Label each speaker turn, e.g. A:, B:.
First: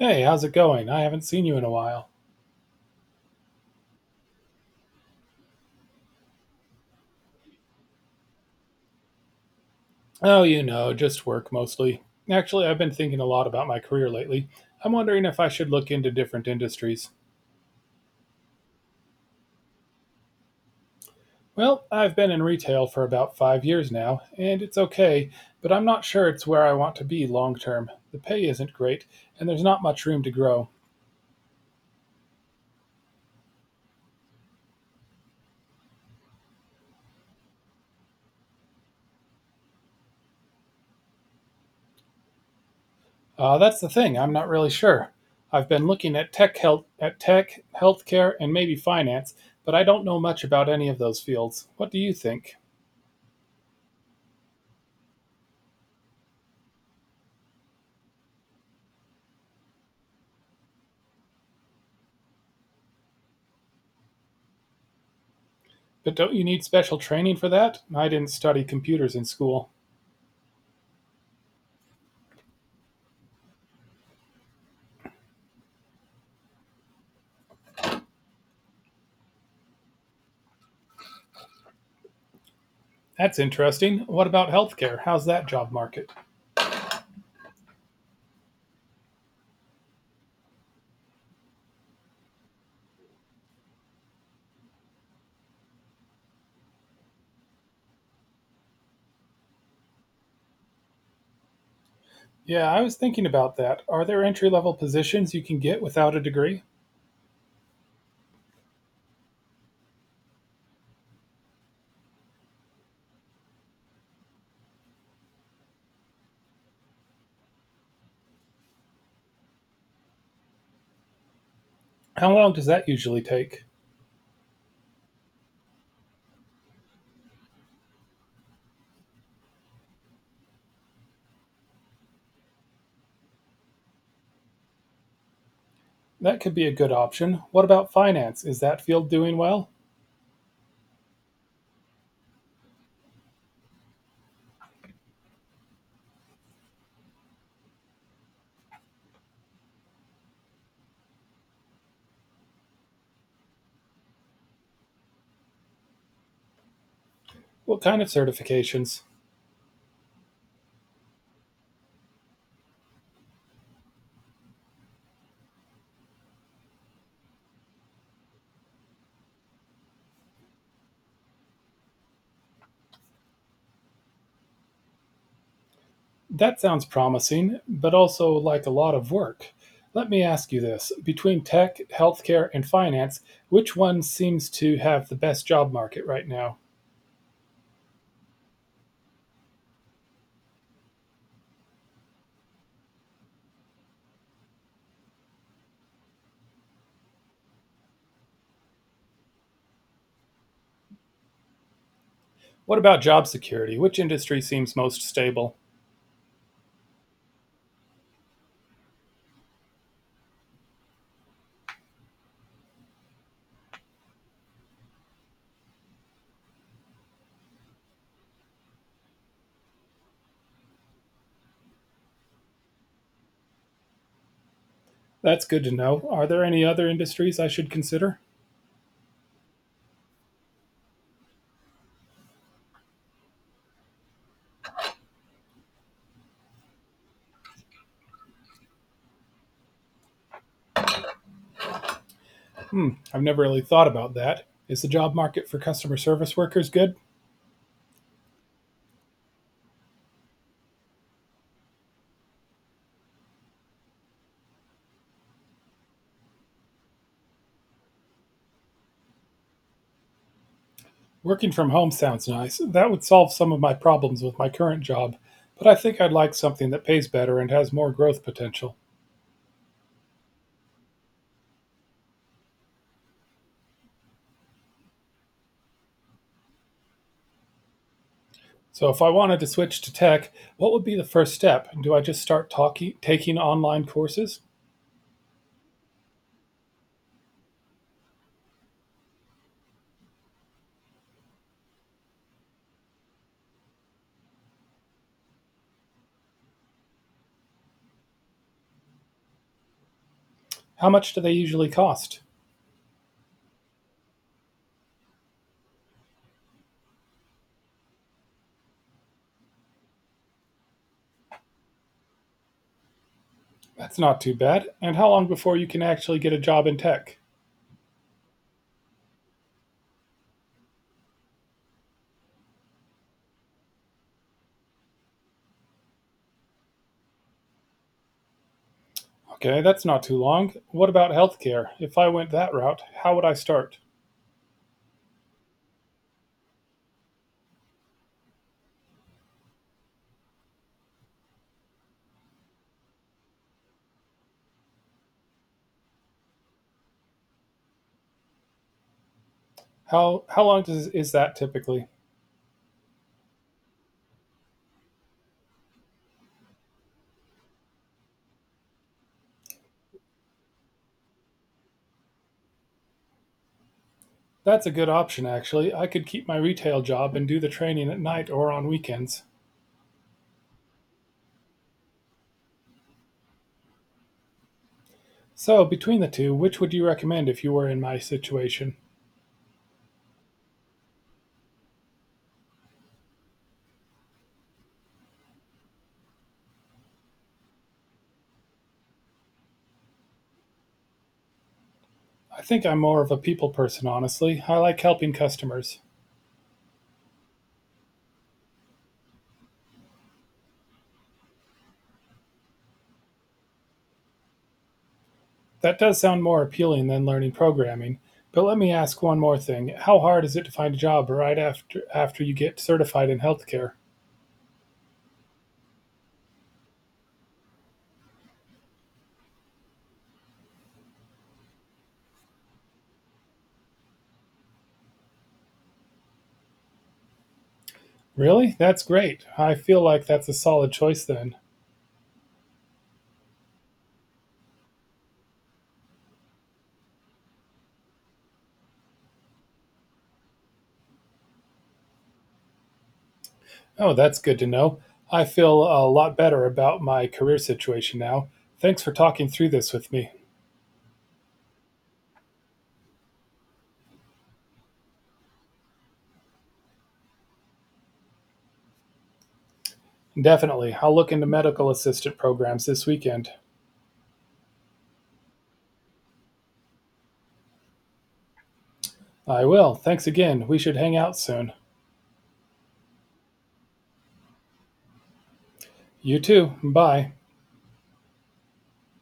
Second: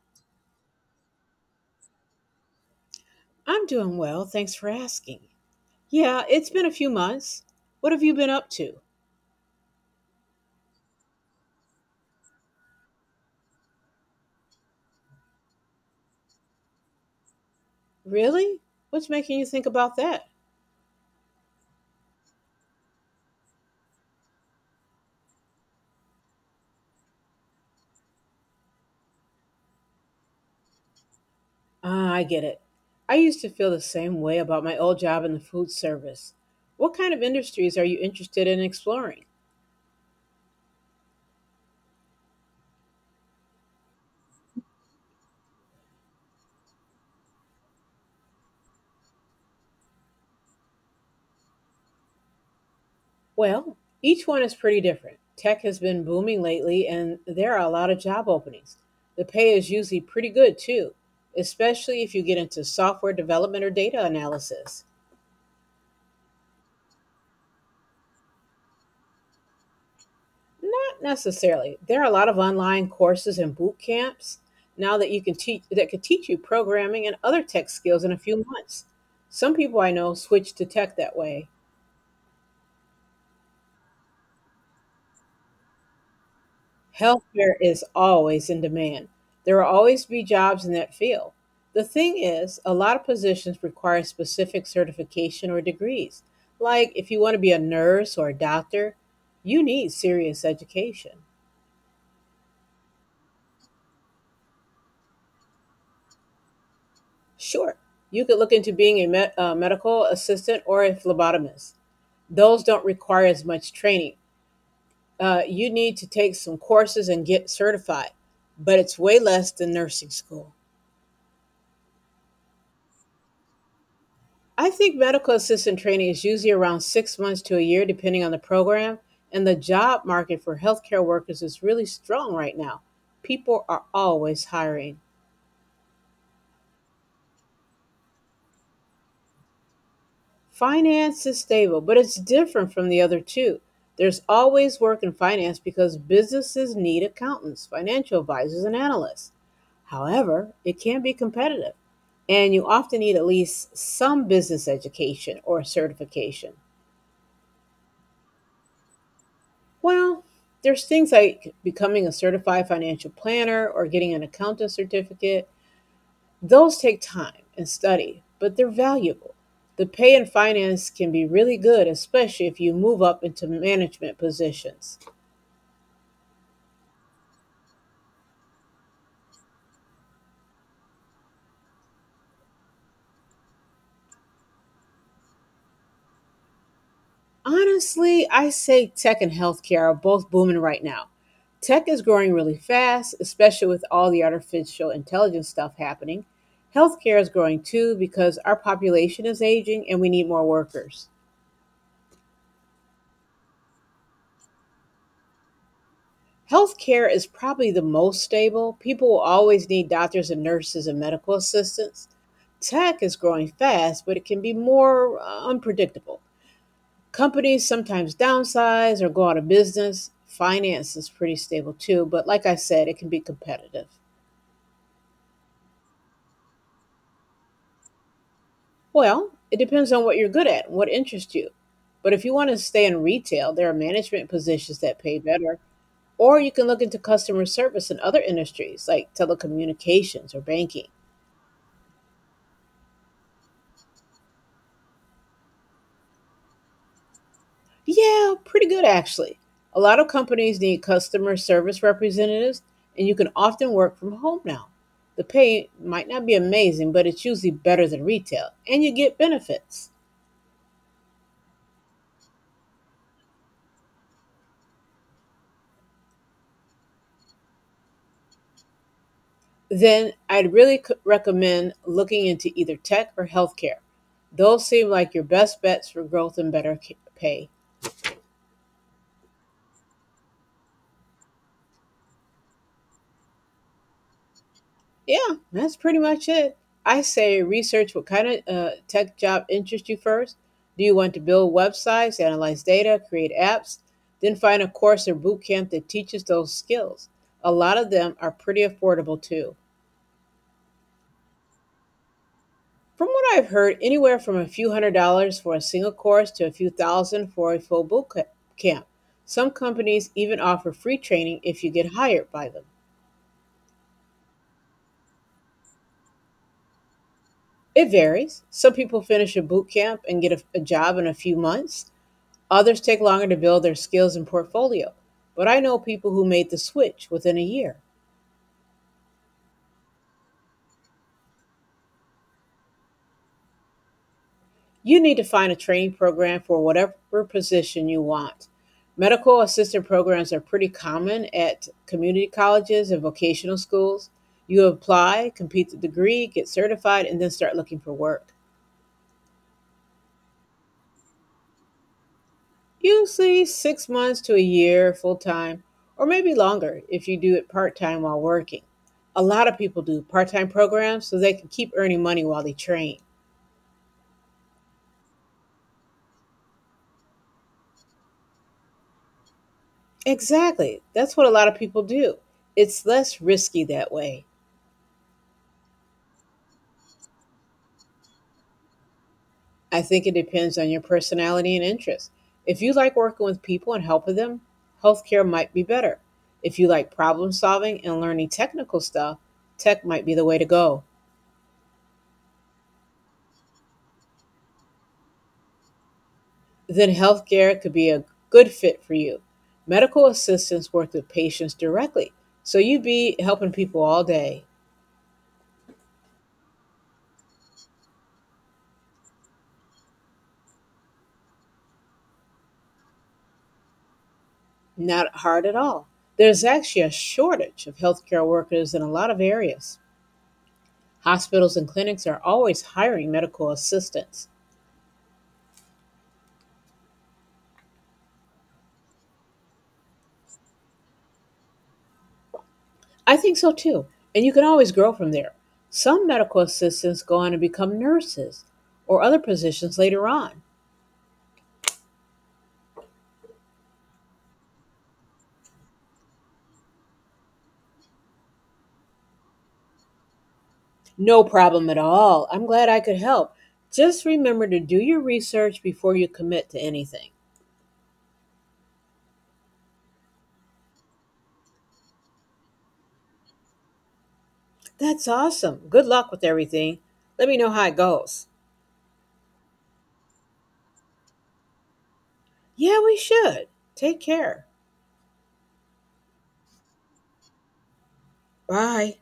A: Hey, how's it going? I haven't seen you in a while.
B: I'm doing well. Thanks for asking. Yeah, it's been a few months. What have you been up to?
A: Oh, you know, just work mostly. Actually, I've been thinking a lot about my career lately. I'm wondering if I should look into different industries.
B: Really? What's making you think about that?
A: Well, I've been in retail for about 5 years now, and it's okay, but I'm not sure it's where I want to be long term. The pay isn't great, and there's not much room to grow.
B: Ah, I get it. I used to feel the same way about my old job in the food service. What kind of industries are you interested in exploring?
A: That's the thing, I'm not really sure. I've been looking at tech, healthcare, and maybe finance, but I don't know much about any of those fields. What do you think?
B: Well, each one is pretty different. Tech has been booming lately, and there are a lot of job openings. The pay is usually pretty good, too, especially if you get into software development or data analysis.
A: But don't you need special training for that? I didn't study computers in school.
B: Not necessarily. There are a lot of online courses and boot camps now that you can teach that could teach you programming and other tech skills in a few months. Some people I know switch to tech that way.
A: That's interesting. What about healthcare? How's that job market?
B: Healthcare is always in demand. There will always be jobs in that field. The thing is, a lot of positions require specific certification or degrees. Like if you want to be a nurse or a doctor, you need serious education.
A: Yeah, I was thinking about that. Are there entry level positions you can get without a degree?
B: Sure. You could look into being a medical assistant or a phlebotomist. Those don't require as much training. You need to take some courses and get certified, but it's way less than nursing school.
A: How long does that usually take?
B: I think medical assistant training is usually around 6 months to a year, depending on the program. And the job market for healthcare workers is really strong right now. People are always hiring.
A: That could be a good option. What about finance? Is that field doing well?
B: Finance is stable, but it's different from the other two. There's always work in finance because businesses need accountants, financial advisors, and analysts. However, it can be competitive, and you often need at least some business education or certification.
A: What kind of certifications?
B: Well, there's things like becoming a certified financial planner or getting an accountant certificate. Those take time and study, but they're valuable. The pay in finance can be really good, especially if you move up into management positions.
A: That sounds promising, but also like a lot of work. Let me ask you this between tech, healthcare, and finance, which one seems to have the best job market right now?
B: Honestly, I say tech and healthcare are both booming right now. Tech is growing really fast, especially with all the artificial intelligence stuff happening. Healthcare is growing too because our population is aging and we need more workers.
A: What about job security? Which industry seems most stable?
B: Healthcare is probably the most stable. People will always need doctors and nurses and medical assistants. Tech is growing fast, but it can be more unpredictable. Companies sometimes downsize or go out of business. Finance is pretty stable too, but like I said, it can be competitive.
A: That's good to know. Are there any other industries I should consider?
B: Well, it depends on what you're good at, what interests you. But if you want to stay in retail, there are management positions that pay better, or you can look into customer service in other industries like telecommunications or banking.
A: Hmm, I've never really thought about that. Is the job market for customer service workers good?
B: Yeah, pretty good actually. A lot of companies need customer service representatives, and you can often work from home now. The pay might not be amazing, but it's usually better than retail, and you get benefits.
A: Working from home sounds nice. That would solve some of my problems with my current job, but I think I'd like something that pays better and has more growth potential.
B: Then I'd recommend looking into either tech or healthcare. Those seem like your best bets for growth and better pay.
A: So, if I wanted to switch to tech, what would be the first step? Do I just taking online courses?
B: Yeah, that's pretty much it. I say research what kind of tech job interests you first. Do you want to build websites, analyze data, create apps? Then find a course or boot camp that teaches those skills. A lot of them are pretty affordable too.
A: How much do they usually cost?
B: From what I've heard, anywhere from a few $100s for a single course to a few thousand for a full boot camp. Some companies even offer free training if you get hired by them.
A: That's not too bad. And how long before you can actually get a job in tech?
B: It varies. Some people finish a boot camp and get a job in a few months. Others take longer to build their skills and portfolio, but I know people who made the switch within a year.
A: Okay, that's not too long. What about healthcare? If I went that route, how would I start?
B: You need to find a training program for whatever position you want. Medical assistant programs are pretty common at community colleges and vocational schools. You apply, complete the degree, get certified, and then start looking for work.
A: How long does is that typically?
B: Usually 6 months to a year full time, or maybe longer if you do it part time while working. A lot of people do part time programs so they can keep earning money while they train.
A: That's a good option actually. I could keep my retail job and do the training at night or on weekends.
B: Exactly. That's what a lot of people do. It's less risky that way.
A: So, between the two, which would you recommend if you were in my situation?
B: I think it depends on your personality and interests. If you like working with people and helping them, healthcare might be better. If you like problem solving and learning technical stuff, tech might be the way to go.
A: I think I'm more of a people person, honestly. I like helping customers.
B: Then healthcare could be a good fit for you. Medical assistants work with patients directly, so you'd be helping people all day.
A: That does sound more appealing than learning programming. But let me ask one more thing. How hard is it to find a job right after you get certified in healthcare?
B: Not hard at all. There's actually a shortage of healthcare workers in a lot of areas. Hospitals and clinics are always hiring medical assistants.
A: Really? That's great. I feel like that's a solid choice then.
B: I think so too. And you can always grow from there. Some medical assistants go on to become nurses or other positions later on.
A: Oh, that's good to know. I feel a lot better about my career situation now. Thanks for talking through this with me.
B: No problem at all. I'm glad I could help. Just remember to do your research before you commit to anything.
A: Definitely. I'll look into medical assistant programs this weekend.
B: That's awesome. Good luck with everything. Let me know how it goes.
A: I will. Thanks again. We should hang out soon.
B: Yeah, we should. Take care.
A: You too. Bye.
B: Bye.